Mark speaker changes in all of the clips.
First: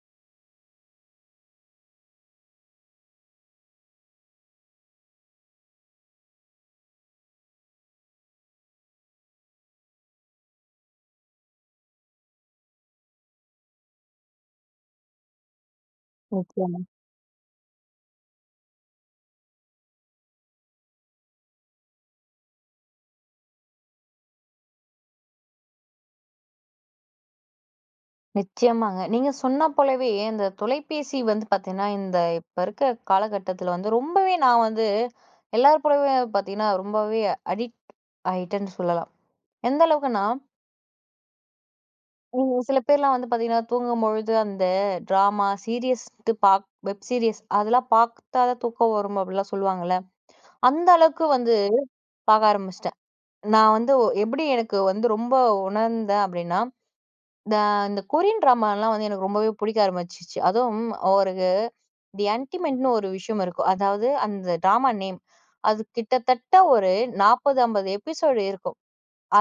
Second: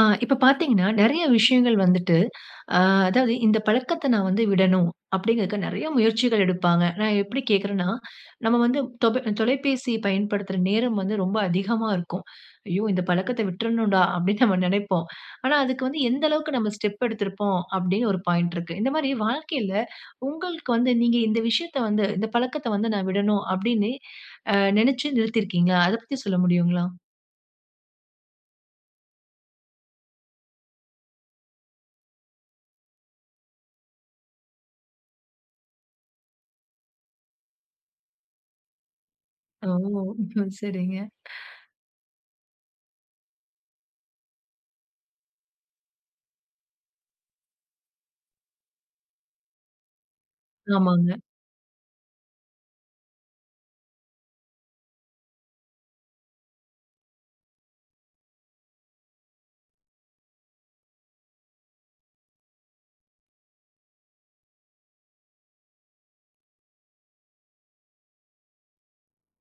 Speaker 1: ஆ, இப்ப பாத்தீங்கன்னா நெறைய விஷயங்கள் வந்துட்டு, ஆ அதாவது "இந்த பழக்கத்த நான் வந்து விடணும்." அப்டீங்கற்கு நெறைய முயற்சிகள் எடுப்பாங்க. நான் எப்படி கேக்குறேன்னா, நம்ம வந்து தொபை தொலைபேசி பயன்படுத்துற நேரம் வந்து ரொம்ப அதிகமா இருக்கும். "ஐயோ! இந்த பழக்கத்த விட்டுறணும்டா" அப்டீன்னு நாம நெனப்போம். ஆனா, அதுக்கு வந்து எந்த அளவுக்கு
Speaker 2: ஒகே,
Speaker 1: நாம
Speaker 2: மேம்.
Speaker 1: ஸ்டெப் எடுத்திருப்போம் அப்டீன்னு ஒரு பாயிண்ட் இருக்கு. இந்த மாரி வாழ்க்கையில உங்களுக்கு வந்து, நீங்க இந்த விஷயத்த வந்து, இந்த பழக்கத்த வந்து "நான் விடணும்" அப்டீன்னு நெனச்சு நிறுத்திருக்கீங்களா? அத பத்தி சொல்ல முடியுங்களா?
Speaker 2: நிச்சயமாங்க. நீங்க சொன்னா போலவே இந்த தொலைபேசி வந்து பாத்தீங்கன்னா, இந்த இப்ப இருக்குற காலகட்டத்துல வந்து ரொம்பவே நான் வந்து எல்லார் போலவே பாத்தீங்கன்னா ரொம்பவே அடிக்ட் ஆயிட்டேன்னு சொல்லலாம்.
Speaker 1: அ
Speaker 2: எந்த
Speaker 1: ஓ!
Speaker 2: அளவுக்குன்னா
Speaker 1: சரிங்க.
Speaker 2: ம். சில பேர்லாம் வந்து பாத்தீங்கன்னா தூங்கம்பொழுது, அந்த ட்ராமா, சீரியஸ் து பாப் வெப் சீரியஸ் அதெல்லாம் பாத்தா தான் தூக்கம் வரும் அப்புட்லாம் சொல்லுவாங்கல்ல. அந்த
Speaker 1: ஆமாங்க.
Speaker 2: அளவுக்கு வந்து பாக்க ஆரம்பிச்சிட்டேன். நான் வந்து எப்படி எனக்கு வந்து ரொம்ப உணர்ந்தேன் அப்டீன்னா, இந்த இந்த கொரியன் ட்ராமாலாம் வந்து எனக்கு ரொம்பவே புடிக்க ஆரம்பிச்சிச்சு. அதுவும் ஒரு இது தி அண்டிமென்ட்ன்னு ஒரு விஷயம் இருக்கும். அதாவது அந்த ட்ராமா நேம். அது கிட்டத்தட்ட ஒரு 40, 50 எபிசோடு இருக்கும்.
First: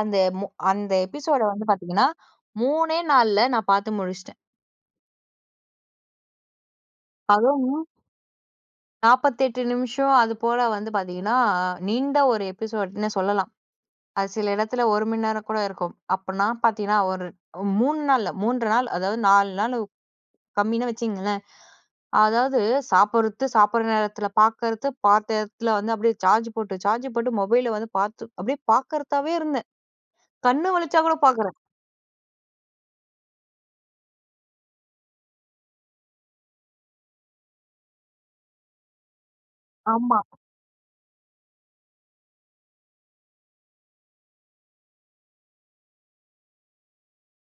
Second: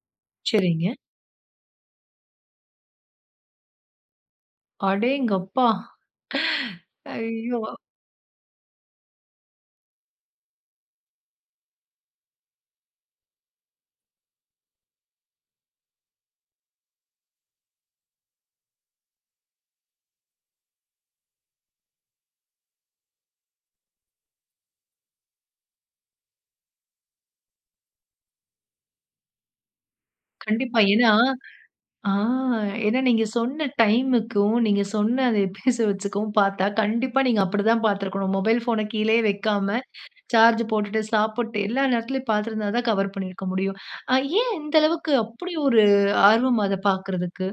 Speaker 2: அந்த மு அந்த
Speaker 1: சரிங்க.
Speaker 2: எபிசோடு வந்து பாத்தீங்கன்னா 3 நாள்ல நான் பாத்து முடிச்சிட்டேன்.
Speaker 1: அடேங்கப்பா! ஐயோ!
Speaker 2: அதுவும். 48 நிமிஷம். அதுபோல வந்து, பாத்தீங்கன்னா, நீண்ட ஒரு எபிசோடுன்னு சொல்லலாம். அது சில இடத்துல, 1 மணி நேரம் கூட இருக்கும். அப்பன்னா பாத்தீங்கன்னா, ஒரு 3 நாள்ல, 3 1/2 நாள். அதாவது 4 நாள். கம்மினே வச்சுக்கிங்களேன். அதாவது சாப்டுறது. சாப்பிடுற நேரத்தில பாக்கிறது. பாத்த இடத்துல வந்து, அப்படியே சார்ஜ் போட்டு, சார்ஜ் போட்டு மொபைல வந்து, பார்த்து அப்படியே பாக்கிறதாவே இருந்தேன். கண்ணு
Speaker 1: கண்டிப்பா.
Speaker 2: வலிச்சா
Speaker 1: ஏனா
Speaker 2: கூட பாக்குறேன்.
Speaker 1: ஆ ஏனா, நீங்க சொன்ன டைம்க்கும், நீங்க சொன்ன அத பேச வச்சுகும் பாத்தா, கண்டிப்பா நீங்க அப்டி தா பாத்து இருக்கணும். மொபைல் ஃபோன கீழயே வக்காம,
Speaker 2: ஆமா.
Speaker 1: சார்ஜ் போட்டுட்டு, சாப்பிட்டு. எல்லா நேரத்திலும் பாத்து இருந்தாதா, கவர் பண்ணியிருக்க முடியும். ஏன்? இந்த அளவுக்கு, அப்படி ஒரு ஆர்வம் அத பாக்குறதுக்கு.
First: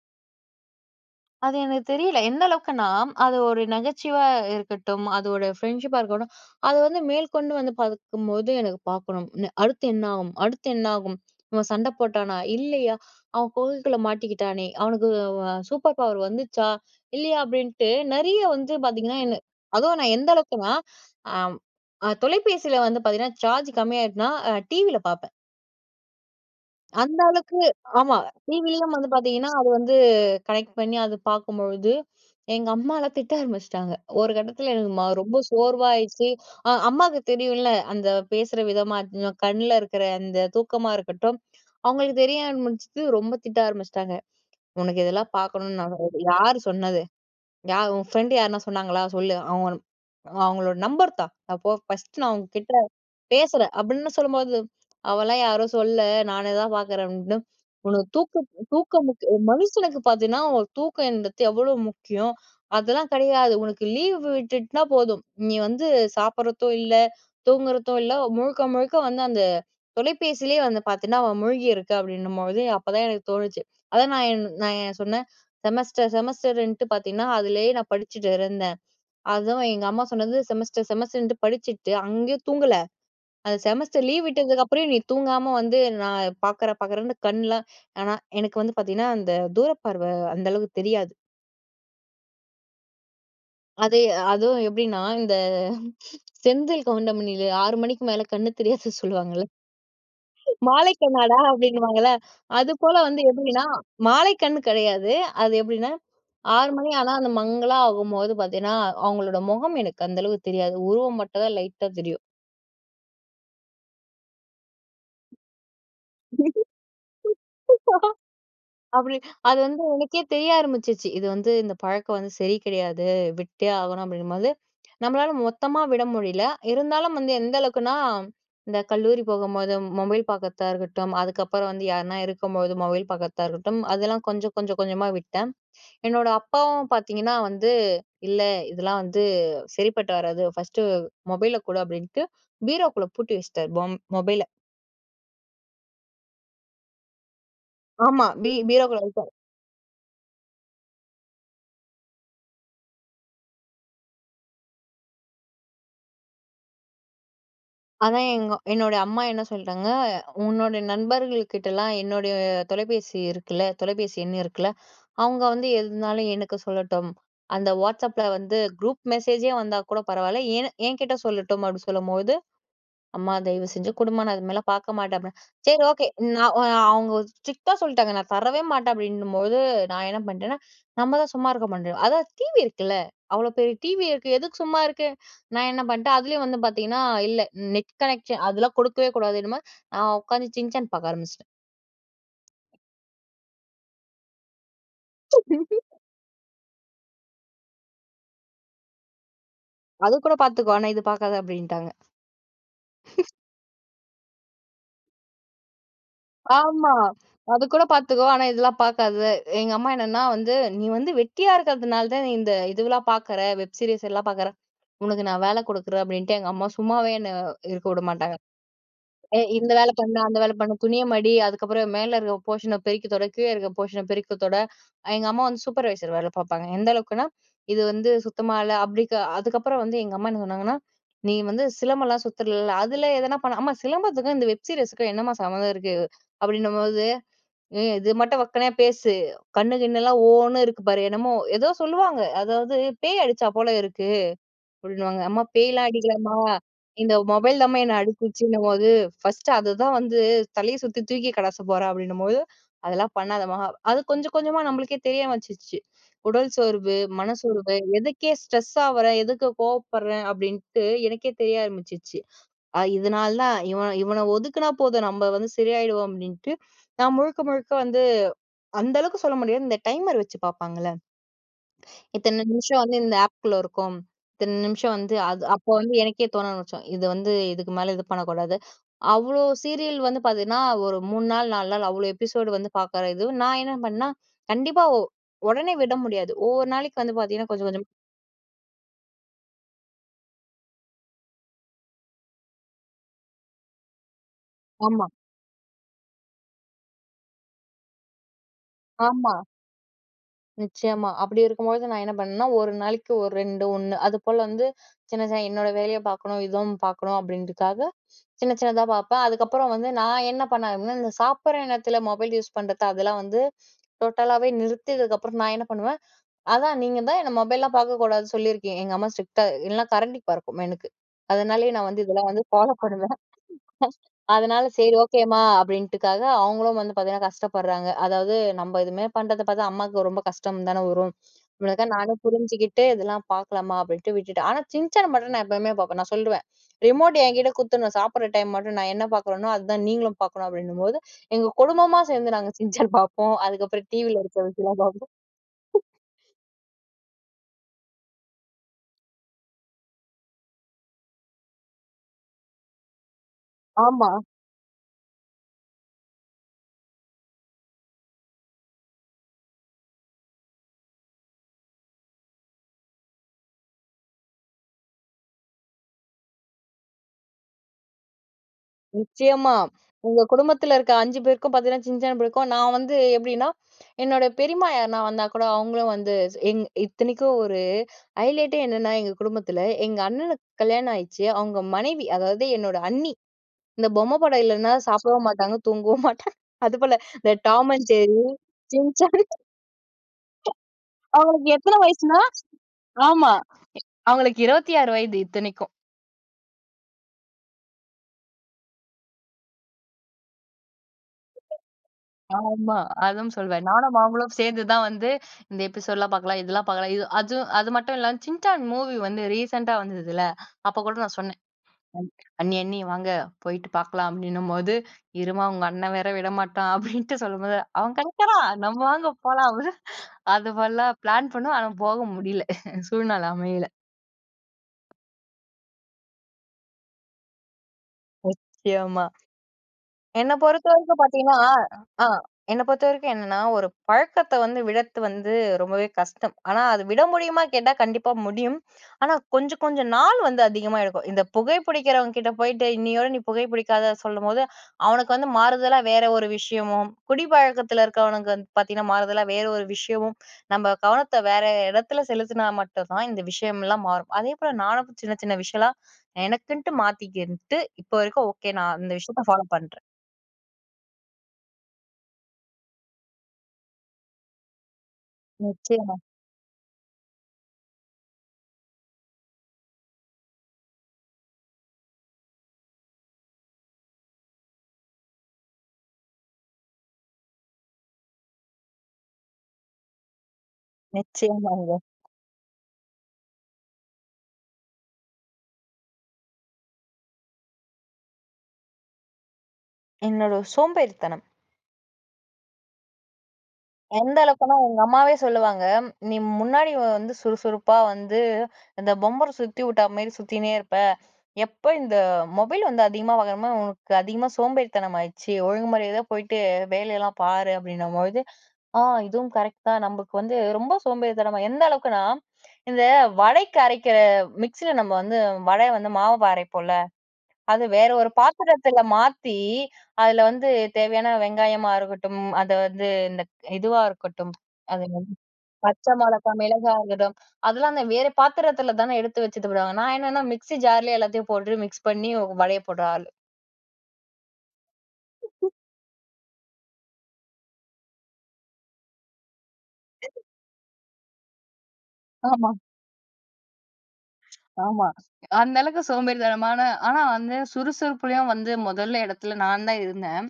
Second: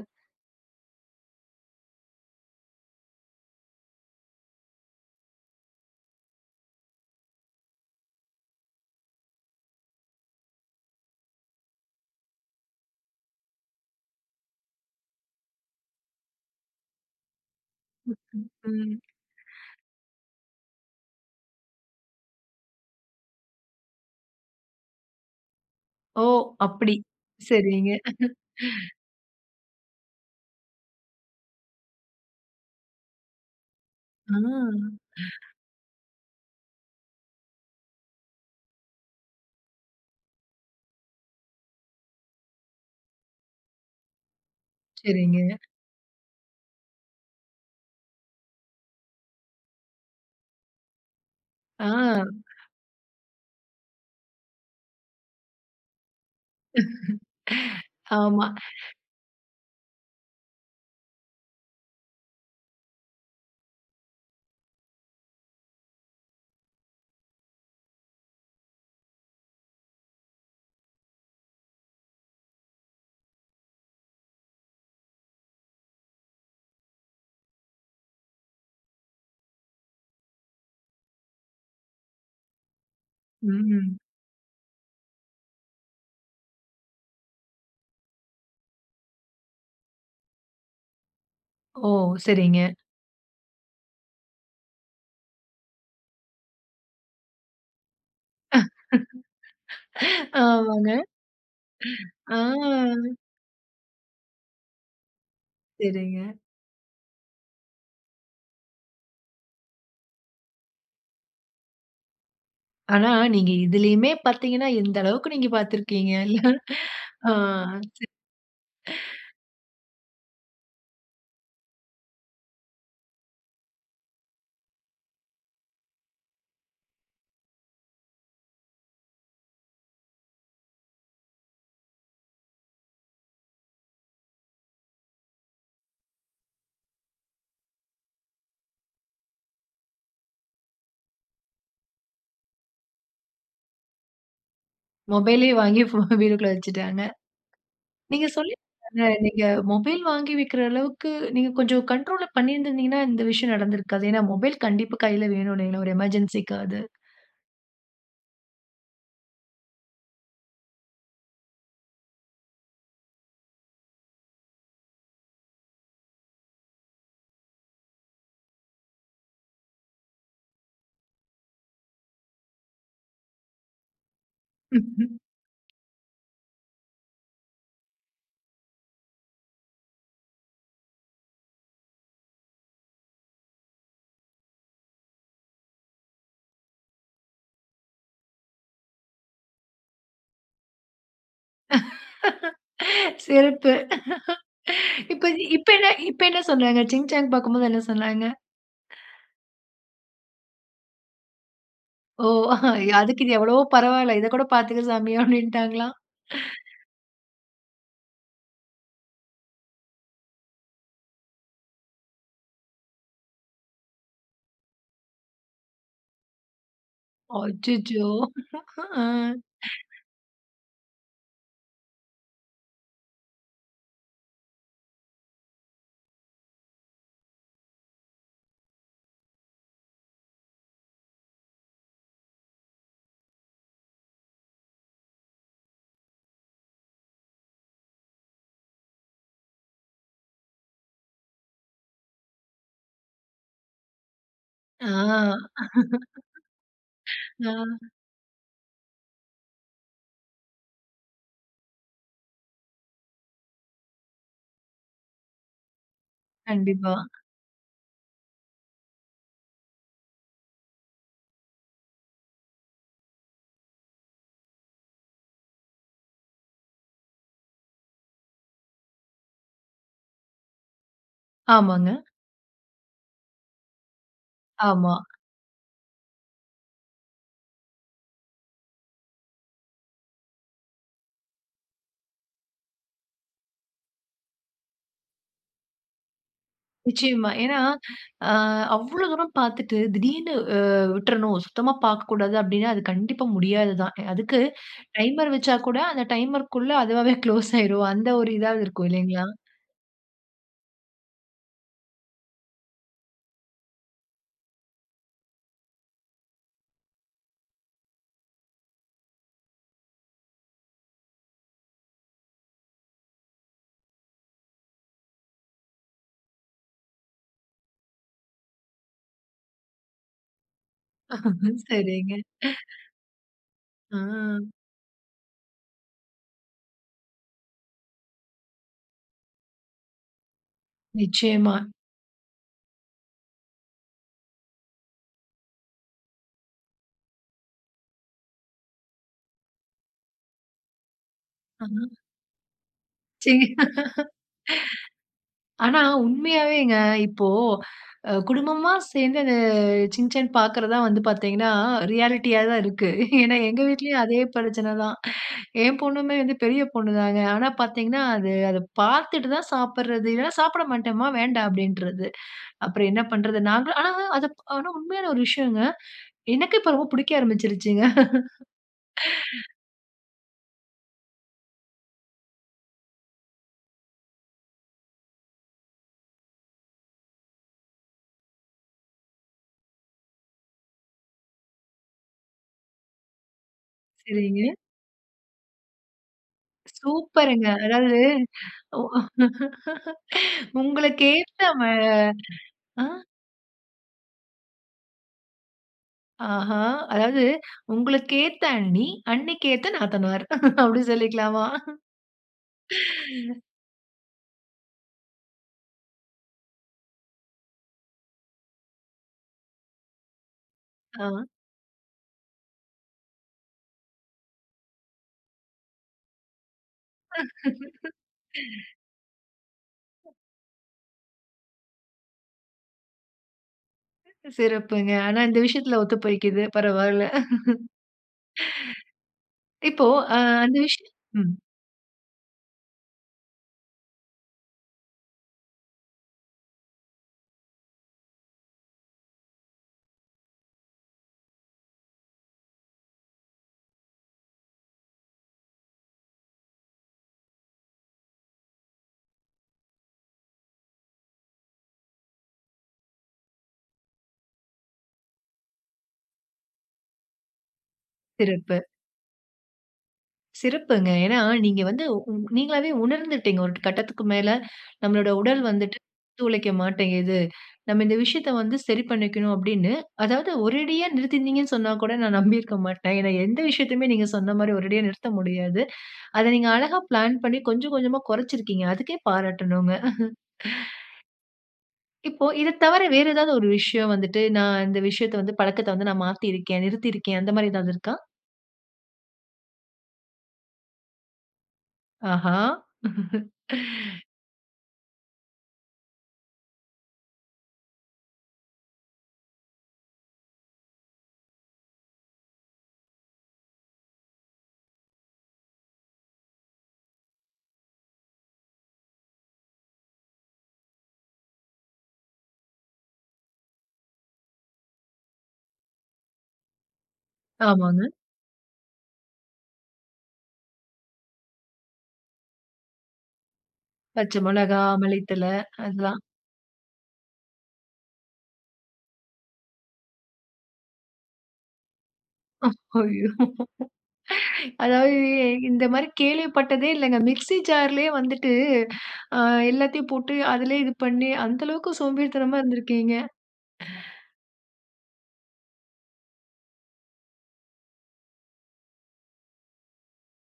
Speaker 2: அது எனக்கு தெரியல. எந்த அளவுக்குன்னா, அது ஒரு நகைச்சுவா இருக்கட்டும். அதோட ஃப்ரெண்ட்ஷிப்பா இருக்கட்டும். அத வந்து, மேல்கொண்டு வந்து பாக்கும்போது, எனக்கு பாக்கணும். அடுத்து என்னாகும். அடுத்து என்னாகும். இவன் சண்டை போட்டானா? இல்லையா? அவ குகைக்குள்ள மாட்டிக்கிட்டானே, அவனுக்கு அ, சூப்பர் பவர் வந்துச்சா? இல்லையா? அப்படின்ட்டு
Speaker 1: ஹ்கு
Speaker 2: நெறய வந்து
Speaker 1: ம்.
Speaker 2: பாத்தீங்கனா என்ன அதுவும் நான் எந்த அளவுக்குனா. ஆம் ஆ, தொலைபேசில வந்து பாத்தீங்கனா, சார்ஜ் கம்மியாடுச்சுனா. அ, டிவில பாப்பேன்.
Speaker 1: ஓ, அப்டி!
Speaker 2: அந்த அளவுக்கு
Speaker 1: சரிங்க.
Speaker 2: ஆமா டிவிலயும் வந்து பார்த்தீங்கன்னா, அது வந்து கனெக்ட் பண்ணி அது பார்க்கும்பொழுது, எங்க அம்மாலாம் திட்ட ஆரம்பிச்சிட்டாங்க. ஒரு
Speaker 1: அ.
Speaker 2: கட்டத்தில எனக்கு ம் ரொம்ப சோர்வாயிருச்சு. அ அம்மாக்கு தெரியும்ல அந்த பேசுற விதமா, கண்ல இருக்குற அந்த தூக்கமா இருக்கட்டும், அவங்களுக்கு தெரிய ஆரம்பிச்சிட்டு. ரொம்ப திட்ட ஆரம்பிச்சுட்டாங்க. "உனக்கு இதெல்லாம்
Speaker 1: சரிங்க.
Speaker 2: பார்க்கணும்னு நான் [unintelligible] யாரு சொன்னது? யார் உன் ஃப்ரெண்ட் யாருனா சொன்னாங்களா? சொல்லு. அவங்க அவங்களோட நம்பர் தா. அப்போ ஃபர்ஸ்ட்டு
Speaker 1: ஆ.
Speaker 2: நான் உங்க கிட்ட பேசுறேன்'' அப்டின்னு சொல்லும்போது. ''அவலாம் யாரும் சொல்லல நானே தான் பார்க்குறேன்'' அப்டின்னு, உனக்கு
Speaker 1: ஆமா.
Speaker 2: தூக்கம் தூக்கம் முக்கிய ஒரு மனுஷனுக்கு பார்த்தீன்னா ஒரு தூக்கம்ன்றது எவ்வளோ முக்கியம். அதெல்லாம் கிடையாது உனக்கு லீவ் விட்டுட்டுனா போதும் நீ வந்து சாப்பிடுறதும் இல்ல தூங்குறதும் இல்ல. முழுக்க முழுக்க வந்து அந்த தொலைபேசிலே வந்து பார்த்தீன்னா. அவ மூழ்கியிருக்க அப்டின்னும்போது. அப்பதான் எனக்கு தோணுச்சு அதான் நான் என் நான் என் சொன்னேன். செமஸ்டர் செமஸ்டர்ன்ட்டு பார்த்தின்னா, அதுலயே நான் படிச்சுட்டு இருந்தேன். அதுவும் எங்க அம்மா சொன்னது செமஸ்டர் செமஸ்டர்ன்ட்டு படிச்சுட்டு, அங்கயும் தூங்கல. அந்த
Speaker 1: ம்.
Speaker 2: செமஸ்டர் லீவ் விட்டதுக்கப்புற நீ தூங்காம வந்து நான் பார்க்குறேன். பார்க்குறேன்னு கண்லாம் ஆனா எனக்கு வந்து பார்த்தீங்கன்னா அந்த தூர பார்வ அந்தளவு தெரியாது.
Speaker 1: ஓ! சரிங்க.
Speaker 2: அதே அதுவும் எப்பிடின்னா இந்த செந்தில் கவுண்டமணில 6:00 மணிக்கு மேல கண்ணு தெரியாது சொல்லுவாங்கல்ல,
Speaker 1: ஆமாங்க.
Speaker 2: மாலைக்கண்ணாடா அப்பிடின்னுவாங்கல்ல.
Speaker 1: ஆமா.
Speaker 2: அது போல வந்து எப்பிடின்னா, மாலைக்கண் கிடையாது. அது எப்பிடின்னா
Speaker 1: சரிங்க.
Speaker 2: 6:00 மணி ஆனா அந்த மங்கலா ஆகும்போது பார்த்தீன்னா, அவுங்களோட முகம் எனக்கு அந்த அளவுக்கு தெரியாது. உருவம் மட்டும் தான் லைட்டா தெரியும்.
Speaker 1: ஆனா, நீங்க இதிலேயுமே பார்த்தீங்கனா, எந்த அளவுக்கு நீங்க பார்த்துருக்கீங்க இல்ல, ஆ ச.
Speaker 2: அப்பிடி, அது வந்து எனக்கே தெரிய ஆரம்பிச்சிச்சு. இது வந்து இந்த பழக்கம் வந்து சரி கிடையாது, விட்டே ஆகணும் அப்பிடிங்கம்போது, நம்மளால மொத்தமா விட முடியல, இருந்தாலும் வந்து எந்த அளவுக்குனா, இந்த கல்லூரி போகும்போது, மொபைல் பார்க்கிறதா இருக்கட்டும், அதுக்கப்பறம் வந்து யார்னா இருக்கும்போது மொபைல் பார்க்கிறதா இருக்கட்டும், அதெல்லாம் கொஞ்சம், கொஞ்சம், கொஞ்சமா விட்டேன். என்னோட அப்பாவும் பார்த்தீங்கன்னா வந்து, இல்ல இதெல்லாம் வந்து சரிப்பட்டு வராது. ஃபர்ஸ்ட்டு மொபைல கொடு அப்பிடின்ட்டு, பீரோக்குள்ள பூட்டி வச்சிட்டாரு. பொம் மொபைல.
Speaker 1: மொபைலே வாங்கி ஃபோன வீட்டுக்குள்ள வச்சுட்டாங்க. நீங்க
Speaker 2: ஆமா. பீ
Speaker 1: சொல்லி
Speaker 2: பீரோக்குள்ள
Speaker 1: [unintelligible]
Speaker 2: வச்சிட்டாரு.
Speaker 1: நீங்க மொபைல் வாங்கி வக்கிற அளவுக்கு நீங்க கொஞ்சம் கண்ட்ரோலா பண்ணியிருந்தீங்கனா, இந்த விஷயம் நடந்திருக்காது. ஏனா, மொபைல் கண்டிப்பா கையில வேணும் இல்லேங்களா! ஒரு எமர்ஜென்சி காவது.
Speaker 2: அதான் எங்க என்னோட அம்மா என்ன சொல்றாங்க? உன்னோட நண்பர்கள் கிட்டலாம் என்னுடைய தொலைபேசி இருக்குல்ல. தொலைபேசி எண் இருக்குல்ல. அவங்க வந்து எதுனாலும் எனக்கு சொல்லட்டும். அந்த WhatsAppல வந்து குரூப் மெசேஜே வந்தா கூட பரவால்ல, ஏன் எங்கிட்ட சொல்லட்டும் அப்படி சொல்லும்போது, அம்மா தயவு செஞ்சு குடுமா நான் அது மேல பாக்க மாட்டேன் அப்பனா. சரி ஓகே நான் அவங்க, ஸ்ட்ரிக்ட்டா சொல்ட்டாங்க நான் தரவே மாட்டேன் அப்டின்னும்போது, நான் என்ன பண்ட்டேன்னா, நம்மதான் சும்மா இருக்க மாட்டோமே. அதான் டிவி இருக்குல்ல, அவ்வளவு பெரிய டிவி இருக்கு எதுக்கு சும்மா இருக்கு? நான் என்ன பண்ட்டேன்? அதுலயும் வந்து பாத்தீங்கன்னா இல்ல நெட் கனெக்சன், அதெல்லாம் குடுக்கவே கூடாது, நான் உக்காந்து Shin Chan பாக்க ஆரம்பிச்சுட்டேன்.
Speaker 1: சிறப்பு. இப்ப இது இப்ப என்ன இப்ப என்ன சொன்னாங்க? Shin Chan பாக்கும்போது என்ன சொன்னாங்க?
Speaker 2: அது கூட பார்த்துக்கோ. ஆனா இது பார்க்காத அப்டின்ட்டாங்க.
Speaker 1: ஓ! அதுக்கு இது எவ்வளவோ பரவால்ல இத கூட பாத்துக்க சாமி அப்டின்னுட்டாங்களாம்.
Speaker 2: ஆமா. அது கூட பாத்துக்கோ. ஆனா இதெல்லாம் பாக்காத, எங்க அம்மா என்னன்னா வந்து நீ வந்து வெட்டியா இருக்கறதுனாலதான் இந்த இதெல்லாம் பாக்குற வெப் சீரிஸ் எல்லாம் பாக்குற. உனக்கு நான் வேல குடுக்குறேன் அப்டின்ட்டு எங்க அம்மா சும்மாவே என்ன இருக்க
Speaker 1: அச்சச்சோ!
Speaker 2: விடமாட்டாங்க. எ இந்த வேலை பண்ணு, அந்த வேலை பண்ணு, துணிய மடி, அதுக்கப்புறம் மேல இருக்க போர்ஷன பெருக்கி தொட, கீழ இருக்க போர்ஷன பெருக்கி தொட, எங்க அம்மா வந்து சூப்பர்வைசர் வேல பாப்பாங்க. எந்த அளவுக்குன்னா, இது வந்து சுத்தமா இல்ல. அபிடிக்க அதுக்கப்புறம் வந்து எங்க அம்மா என்ன சொன்னாங்கன்னா, நீ வந்து சிலம்பம்லாம் சுத்துறல, அதுல எதுனா பண்ண. அம்மா சிலம்பத்துக்கும் இந்த வெப் சீரிஸ்க்கும் என்னம்மா சம்பந்தம் இருக்கு? அப்டின்னும்போது, இது மட்டும் வக்கணையா பேசு. கண்ணு கிண்ணுலாம் ஓன்னு இருக்கு பாரு. என்னமோ ஏதோ சொல்லுவாங்க. அதாவது பேய் அடிச்சா போல இருக்கு,
Speaker 1: ஆ.
Speaker 2: அப்டின்னுவாங்க. அம்மா பேய்லாம் அடிக்கலமா. இந்த மொபைல் தான்மா
Speaker 1: ஆ.
Speaker 2: என்ன அடிச்சிருச்சுன்னும்போது, ஃபர்ஸ்ட் அததான் வந்து தலைய சுத்தி தூக்கி கடாச போறேன் அப்டின்னும்போது அதெல்லாம் பண்ணாதமா, அது கொஞ்சம் கொஞ்சமா நம்மளுக்கே தெரிய வந்துச்சு. உடல்
Speaker 1: கண்டிப்பா.
Speaker 2: சோர்வு, மனச்சோர்வு, எதுக்கு ஸ்ட்ரெஸ்ஸா ஆவுர? எதுக்கு கோபப்படுறேன், அப்டின்னு எனக்கே தெரிய ஆரம்பிச்சுச்சு. அ இதனாலதான், இவன் இவன ஒதுக்குனா போதும், நம்ம வந்து சரியாயிடுவோம் அப்டின்ட்டு. நான் முழுக்க முழுக்க வந்து, அந்த அளவுக்கு சொல்ல முடியாது, இந்த டைமர் வச்சு பாப்பாங்கல்ல
Speaker 1: ஆமாங்க.
Speaker 2: இத்தன நிமிஷம் வந்து இந்த ஆப்க்குள்ள இருக்கும். இத்தன நிம்ஷம்
Speaker 1: ஆமா.
Speaker 2: வந்து அது அப்ப வந்து எனக்கே தோண ஆரம்பிச்ரும், இது வந்து இதுக்கு மேல இது பண்ணக்கூடாது அவ்ளோ சீரியல் வந்து பாத்தீங்கன்னா, ஒரு 3 நாள் 4 நாள் அவ்வளவு எபிசோட் வந்து பாக்குற இது, நான் என்ன பண்ணேன்னா, கண்டிப்பா ஒ ஒடனே விட முடியாது. ஒவ்வொரு நாளைக்கு வந்து
Speaker 1: நிச்சயமா.
Speaker 2: பாத்தீங்கன்னா
Speaker 1: ஏன்னா,
Speaker 2: கொஞ்சம் கொஞ்சம்
Speaker 1: அ அவ்ளோ தூரம் பாத்துட்டு திடீர்னு, விட்றணும். சுத்தமா பாக்க கூடாது அப்டின்னா அது கண்டிப்பா முடியாததுதான். அதுக்கு,
Speaker 2: ஆமா.
Speaker 1: டைமர் வச்சா கூட அந்த டைமர்க்குள்ள அதுவாவே க்ளோஸ் ஆயிரும் அந்த ஒரு இதாவது இருக்கும் இல்லைங்களா?
Speaker 2: ஆமா. நிச்சியமா. அப்டி இருக்கும்பொழுது, நா என்ன பண்ணேனா. 1 நாளைக்கு 1 2 ஒண்ணு. அதுபோல வந்து, சின்ன சின்ன என்னோட வேலைய பாக்கணும். இதுவும் பாக்கணும். அப்டின்றக்காக, சின்ன சின்னதா பாப்பேன். அதுக்கப்பறம் வந்து, நான் என்ன பண்ண, இந்த சாப்பிட்ற நேரத்துல மொபைல் யூஸ் பண்றது, அதெல்லா வந்து டோட்டலாவே நிறுத்தியதுக்கப்றம், நான் என்ன பண்ணுவேன். அதா, நீங்க தான் என்ன மொபைல்லா பாக்கக்கூடாது சொல்லியிருக்கிங் எங்க அம்மா ஸ்ட்ரிக்ட்டா இல்லன்னா, கரண்டி பறக்கும், எனக்கு. அதனாலேயே நா வந்து,
Speaker 1: சரிங்க.
Speaker 2: இதெல்லா வந்து ஃபாலோ பண்ணுவேன்.
Speaker 1: ஆ.
Speaker 2: அதனால, சேரி. ஓகேம்மா. அப்டின்ட்டுக்காக, அவங்களும் வந்து பாத்தீங்கனா, கஷ்டப்பட்றாங்க. அதாவது நம்ம, எதுமே பண்றத பாத்தா, அம்மாக்கு ரொம்ப கஷ்டம் தான வரும்.
Speaker 1: நிச்சியமா.
Speaker 2: இவ்ளக்காக நானே புரிஞ்சுகிட்டு, இதெல்லா பாக்கலாமா. அப்டின்ட்டு விட்டுடே. ஆனா, "சிஞ்சான்" மட்டு நா, எப்பைவுமே பாப்பேன். நான் சொல்றிவேன். ரிமோட் என்கிட்ட குடுத்துடணும். சாப்பிட்ற டைம் மட்டும். நான் என்ன பாக்குறனோ, அதுதா நீங்களும் பாக்கணும், அப்டின்னும்போது, எங்க
Speaker 1: அம.
Speaker 2: குடும்பமா சேந்து, நாங்க "சிஞ்சான்"
Speaker 1: சே
Speaker 2: பாப்போம். அதுக்கப்புறம் டிவியில இருக்க விஷயம்லா பாப்போ.
Speaker 1: ஆனா, உண்மையாவேங்க. இப்போ, அ குடும்பமா சேந்து, அந்த "சிஞ்சான்" பாக்குறதா வந்து பாத்தீங்கனா, ரியாலிட்டியாதா இருக்கு. ஏனா எங்க வீட்லேயும்,
Speaker 2: ஆமா.
Speaker 1: அதே பிரச்சனதா. என் பொண்ணுமே வந்து பெரிய பொண்ணு தாங்க. ஆனா, பாத்தீங்கனா அது, அத பாத்துட்டு தா சாப்பிட்றது. இல்லைனா சாப்பிட மாட்டேமா. வேண்டா. அப்டின்றது. அப்புறம் என்ன பண்றது, நாங்களும் ஆனா அத ஆனா, உண்மையான ஒரு விஷயங்க. எனக்கு இப்ப ரொம்ப புடிக்க ஆரம்பிச்சுருச்சுங்க.
Speaker 2: நிச்சியமா. உங்க குடும்பத்துல இருக்க 5 பேருக்கும் பாத்தீங்கன்னா, "சிஞ்சான்" புடிக்கும். நான் வந்து எப்டின்னா, என்னோட பெரியம்மா யார்னா வந்தா கூட, அவங்களும் வந்து எங் இத்தனைக்கும் ஒரு ஐலைட்டே என்னனா, எங்க குடும்பத்தில. எங்க அண்ணனுக்கு கல்யாண ஆயிட்ச்சு. அவங்க மனைவி, அதாவது என்னோட அண்ணி. இந்த பொம்ம படம்
Speaker 1: சரிங்க.
Speaker 2: இல்லனா, சாப்டவு மாட்டாங்க, தூங்கவு மாட்டாங்க. அதுபோல, இந்த
Speaker 1: சூப்பர்ங்க.
Speaker 2: "டாம் அண்ட்
Speaker 1: அதாவது
Speaker 2: ஜெர்ரி,
Speaker 1: உ
Speaker 2: சிஞ்சான்"
Speaker 1: உங்களுக்கேத்த
Speaker 2: அவங்களுக்கு
Speaker 1: ம
Speaker 2: எத்தன வயசுனா
Speaker 1: அ
Speaker 2: ஆமா. அவங்களுக்கு 26 வயது, இத்தனைக்கும்.
Speaker 1: ஆஹா! அதாவது உங்களுக்கு ஏத்த அண்ணி, அண்ணிக்கு ஏத்த நாத்தனார். அப்டி சொல்லிக்கலாமா?
Speaker 2: ஆமா. அதுவும் சொல்வேன். நானும் அவங்களும் சேர்ந்து தான் வந்து, "இந்த எபிசோடுலாம் பார்க்கலாம். இதெல்லாம் பார்க்கலாம்." இது அது அது மட்டும் இல்லாம சின்சான் மூவி வந்து ரீசென்ட்டா வந்ததுல்ல, அப்போ கூட நான்
Speaker 1: ஆ.
Speaker 2: சொன்னேன். "அண்ணி அண்ணி வாங்க போயிட்டு பார்க்கலாம்." அப்படின்னும்போது, இரும்மா உங்க அண்ணன் வேற விடமாட்டான் அப்படின்ட்டு சொல்லும்போது, அவன் கிடைக்கிறான், நம்ம வாங்க போலாம் அப்படினு, அது மாறிலா பிளான் பண்ணுவோம், ஆனால் போக முடியல சூழ்நிலை அமையல.
Speaker 1: சிறப்புங்க. ஆனா, இந்த விஷயத்தில ஒத்து போய்கிது பரவால.
Speaker 2: நிச்சயமா.
Speaker 1: இப்போ ஆ
Speaker 2: என்ன
Speaker 1: அந்த விஷயம்
Speaker 2: பொறுத்தவரைக்கும்
Speaker 1: ம்.
Speaker 2: பார்த்தீங்கன்னா, ஆ என்ன பொறுத்தவரைக்கும் என்னன்னா, ஒரு பழக்கத்தை வந்து விடர்த்து வந்து ரொம்பவே கஷ்டம். ஆனா அத விட முடியுமா? கேட்டா கண்டிப்பா முடியும், ஆனால் கொஞ்சம் கொஞ்சம் நாள் வந்து அதிகமா எடுக்கும். இந்த புகை பிடிக்கிறவங்க கிட்ட போயிட்டு, இன்னையோட நீ புகை பிடிக்காத சொல்லும்போது, அவனுக்கு வந்து மாறுதலா வேறு ஒரு விஷயமும், குடிப்பழக்கத்தில இருக்கிறவனுக்கு வந்து பார்த்தீங்கன்னா மாறுதலா வேறு ஒரு விஷயமும், நம்ம கவனத்தை வேறு இடத்துல செலுத்தினா மட்டும் தான் இந்த விஷயம்லாம் மாறும். அதேபோல நானும் சின்ன சின்ன விஷயலாம் எனக்குன்ட்டு மாத்திக்கிட்டு, இப்போ வரைக்கும் ஓகே
Speaker 1: சிறப்பு.
Speaker 2: நான் அந்த விஷயத்தை ஃபாலோ பண்றேன்.
Speaker 1: சிறப்புங்க. ஏனா, நீங்க வந்து உ நீங்களாவே உணர்ந்துட்டீங்க. "ஒரு கட்டத்துக்கு மேல நம்மளோட உடல் வந்துட்டு
Speaker 2: நிச்சயமா.
Speaker 1: உழைக்க மாட்டேங்கிது. நம்ம இந்த விஷயத்த வந்து சரி பண்ணிக்கணும்." அப்டின்னு அதாவது ஒரேடியா நிறுத்திருந்தீங்கன்னு சொன்னா கூட நான் நம்பி இருக்க மாட்டேன். ஏனா, எந்த விஷயத்தையுமே நீங்க சொன்ன மாரி ஒரேடியா நிறுத்த முடியாது. அத நீங்க அழகா பிளான் பண்ணி கொஞ்சம் கொஞ்சமா கொறைத்துருக்கிங்க. அதுக்கே பாராட்டணுங்க.
Speaker 2: நிச்சியமாங்க.
Speaker 1: இப்போ இத தவர வேறு ஏதாவது ஒரு விஷயம் வந்துட்டு நான் இந்த விஷயத்த வந்து பழக்கத்த வந்து, "நான் மாத்திருக்கேன், நிறுத்திருக்கேன்." அந்த மாதிரி ஏதாவது இருக்கா?
Speaker 2: என்னோட சோம்பேறித்தனம்.
Speaker 1: ஆஹா!
Speaker 2: எந்த அளவுக்குன்னா எங்க அம்மாவே சொல்லுவாங்க. "நீ முன்னாடி வந்து சுறுசுறுப்பா வந்து இந்த பம்பரம் சுத்தி வுட்டா மாரி சுத்தினே இருப்ப." எப்ப இந்த மொபைல் வந்து அதிகமா வாங்கணுமோ உனக்கு அதிகமா சோம்பேறித்தனம் ஆயிடுச்சு ஒழுங்குமாரியாதைய போயிட்டு வேலையெல்லாம் பாரு அப்டின்னும்போது. ஆ இதுவும் கரெக்ட் தான் நமக்கு வந்து ரொம்ப சோம்பேறித்தனம் எந்த அளவுக்குனா? இந்த வடைக்கு அரைக்கிற மிக்ஸியில நம்ம வந்து வடைய வந்து மாவு அரைப்போல அது
Speaker 1: ஆமாங்க.
Speaker 2: வேற ஒரு பாத்திரத்தில மாத்தி அதில வந்து தேவையான வெங்காயமா இருக்கட்டும் அத வந்து இந்த இதுவா
Speaker 1: பச்ச
Speaker 2: இருக்கட்டும்
Speaker 1: மோளகா,
Speaker 2: அது என்னது?
Speaker 1: மல்லித்தல,
Speaker 2: பச்ச
Speaker 1: அதான்.
Speaker 2: மோளகா மிளகா இருக்கட்டும். அதெல்லாம் அந்த வேற பாத்திரத்தில தானே எடுத்து வச்சிட்டு போடுவாங்க. நான் என்னன்னா மிக்ஸி ஜார்லே எல்லாத்தையும் போட்டு மிக்ஸ் பண்ணி
Speaker 1: ஐயோ!
Speaker 2: வடைய போடுற ஆள்.
Speaker 1: அதாவது இந்த மாரி கேள்விப்பட்டதே இல்லங்க. மிக்ஸி ஜார்லயே வந்துட்டு ஆ எல்லாத்தையும் போட்டு அதிலேயே இது பண்ணி, அந்த அளவுக்கு சோம்பேறித்தனமா
Speaker 2: ஆமா.
Speaker 1: இருந்திருக்கீங்க?
Speaker 2: ஆமா. அந்த அளவுக்கு சோம்பேறித்தனமானா ஆனா வந்து சுறுசுறுப்புலயும் வந்து மோதல் இடத்துல நான் தான் இருந்தேன்.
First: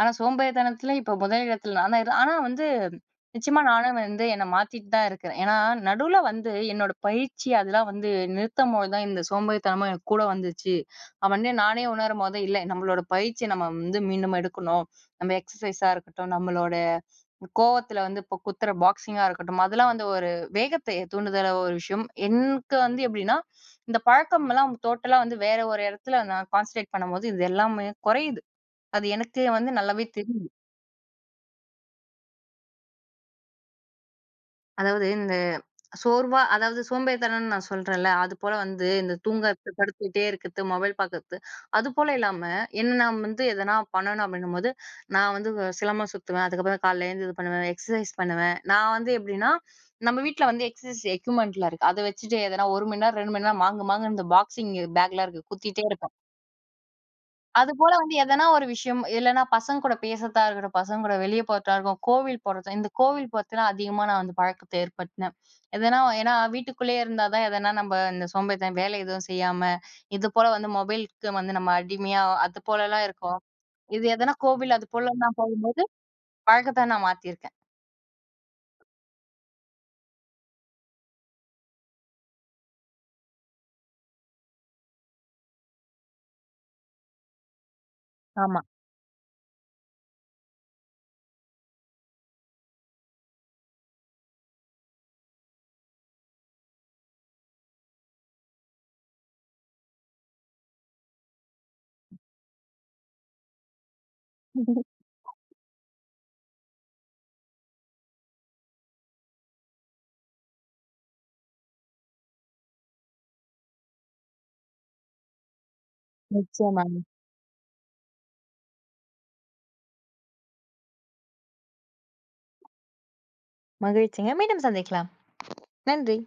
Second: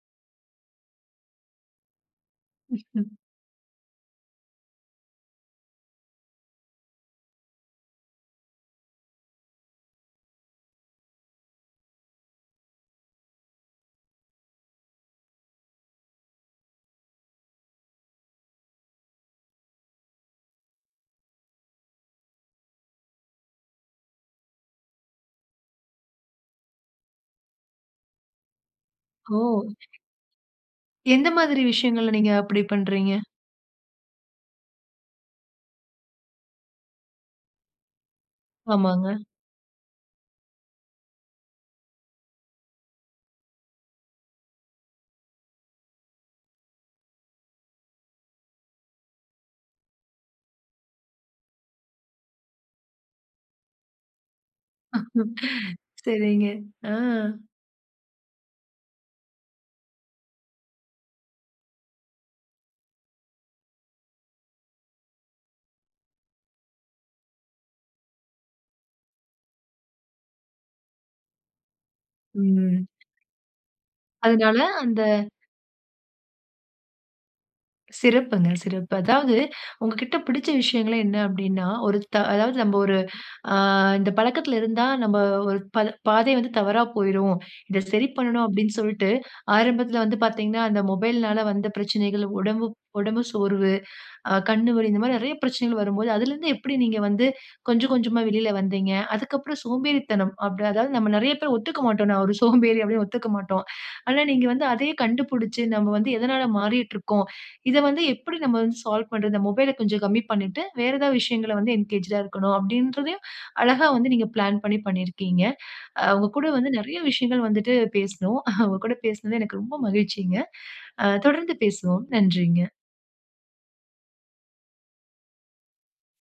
Speaker 2: ஆனா சோம்பேறித்தனத்தில இப்போ முதல் இடத்துல நான்தான் ஆனா வந்து
Speaker 1: ம்ஹம்.
Speaker 2: நிச்சியமா நானும் வந்து என்ன மாத்திட்டு தான் இருக்குறேன். ஏனா நடுவுல வந்து என்னோட பயிற்சி அதெல்லாம் வந்து நிறுத்தம்போது தான் இந்த சோம்பேறித்தனமும் என் கூட வந்துச்சு அவனே நானே உணரும் போது இல்ல நம்மளோட பயிற்சிய நம்ம வந்து மீண்டும் எடுக்கணும். நம்ப எக்ஸர்சைஸா இருக்கட்டும் நம்மளோட கோவத்தில வந்து இப்போ குத்துற பாக்ஸிங்கா இருக்கட்டும் அதெல்லாம் வந்து ஒரு வேகத்தை தூண்டுதல ஒரு விஷயம். எனக்கு வந்து எப்டின்னா இந்த பழக்கம்லாம் டோட்டலா வந்து வேற ஒரு இடத்துல நான் கான்சன்ட்ரேட் பண்ணும்போது இது எல்லாமே குறையிது அது
Speaker 1: ஓ!
Speaker 2: எனக்கு வந்து நல்லாவே தெரியிது.
Speaker 1: எந்த மாதிரி விஷயங்கள நீங்க அப்படி பண்றீங்க?
Speaker 2: அதாவது இந்த சோர்வா, அதாவது சோம்பேறித்தனம்னு நான் சொல்றேன்ல அதுபோல வந்து இந்த
Speaker 1: ஆமாங்க.
Speaker 2: தூங்குறத்து, படுத்துகிட்டே இருக்கிறது, மொபைல் பார்க்குறத்து, அது போல இல்லாம, என்ன நான் வந்து எதனா பண்ணணும் அப்படின்னும்போது, நான் வந்து சிலம்பம் சுத்துவேன். அதுக்கப்புறம் காலையில எழுந்து இது பண்ணுவேன். எக்ஸர்சைஸ் பண்ணுவேன், நான் வந்து எப்டின்னா, நம்ப வீட்டில வந்து எக்சர்சைஸ் எக்யூப்மென்ட்டிலா இருக்கு, அத வச்சுட்டு எதனா 1 மணி நேரம் 2 மணி நேரம், மாங்கு மாங்குன்னு இந்த பாக்ஸிங் பேக்லாம் இருக்கு, குத்திட்டே இருப்பேன்.
Speaker 1: சரிங்க. ஆ.
Speaker 2: அதுபோல வந்து எதனா ஒரு விஷயம், இல்லைனா பசங்க கூட பேசுறதா இருக்கட்டும், பசங்க கூட வெளியே போறதா இருக்கும், கோவில் போறது இந்த கோவில் போறத்துலாம், அதிகமா நான் வந்து பழக்கத்தை ஏற்படுத்துனேன். எதனா ஏன்னா வீட்டுக்குள்ளேயே இருந்தா தான், எதனா நம்ப இந்த சோம்பேறித்தன வேலை எதுவும் செய்யாம, இது போல வந்து மொபைலுக்கு வந்து நம்ம அடிமையா, அது
Speaker 1: ம்.
Speaker 2: போலலாம் இருக்கும், இது எதனா
Speaker 1: அதனால்
Speaker 2: கோவில்
Speaker 1: அந்த
Speaker 2: அதுபோலலாம் போகும்போது, பழக்கத்த நான் மாத்தியிருக்கேன்.
Speaker 1: சிறப்புங்க சிறப்பு. அதாவது உங்க கிட்ட பிடிச்ச விஷயங்களே என்ன அப்டின்னா, ஒரு த அதாவது நம்ம ஒரு ஆங் இந்த பழக்கத்தில இருந்தா நாம் ஒரு ப பாதை வந்து தவறா போய்ரும். இத சரி பண்ணணும்
Speaker 2: ஆமா.
Speaker 1: அப்டினு சொல்ட்டு ஆரம்பத்தில வந்து பார்த்தீங்கனா அந்த மொபைல்னால வந்த பிரச்சனைகள். உடம்பு, உடம்பு சோர்வு, கண் வலி இந்த மாதிரி நிறைய பிரச்சனைகள் வரும்போது அதில இருந்து எப்படி நீங்க வந்து கொஞ்சம் கொஞ்சமா வெளில வந்தீங்க. அதுக்கு அப்புறம் சோம்பேறித்தனம் அப்படி அதாவது நாம் நிறைய பேர் ஒத்துக் மாட்டோம். நான் ஒரு சோம்பேறி அப்படினு ஒத்துக்க மாட்டோம். ஆனா நீங்க வந்து அதையே கண்டுபிடிச்சு நம்ம வந்து எதனால மாறிட்டு இருக்கோம். இத வந்து எப்படி நம்ம வந்து சால்வ் பண்றது. இந்த மொபைல்ஐ கொஞ்சம் கம்மி பண்ணிட்டு வேறு ஏதாவது விஷயங்களை வந்து என்கேஜ்ட்ஆக இருக்கவேண்டும். அப்டின்றதயும் அழகா வந்து நீங்க பிளான் பண்ணி பண்ணியிருக்கீங்க. அ உங்க கூட வந்து
Speaker 2: நிச்சயமா.
Speaker 1: நிறைய விஷயங்கள் வந்துவிட்டு பேசினோம். அவங்க கூட பேசினது எனக்கு ரொம்ப மகிழ்ச்சிங்க. அ தொடர்ந்து பேசுவோம். நன்றிங்க.
Speaker 2: மகிழ்ச்சிங்க மீண்டும் சந்திக்கலாம், நன்றி.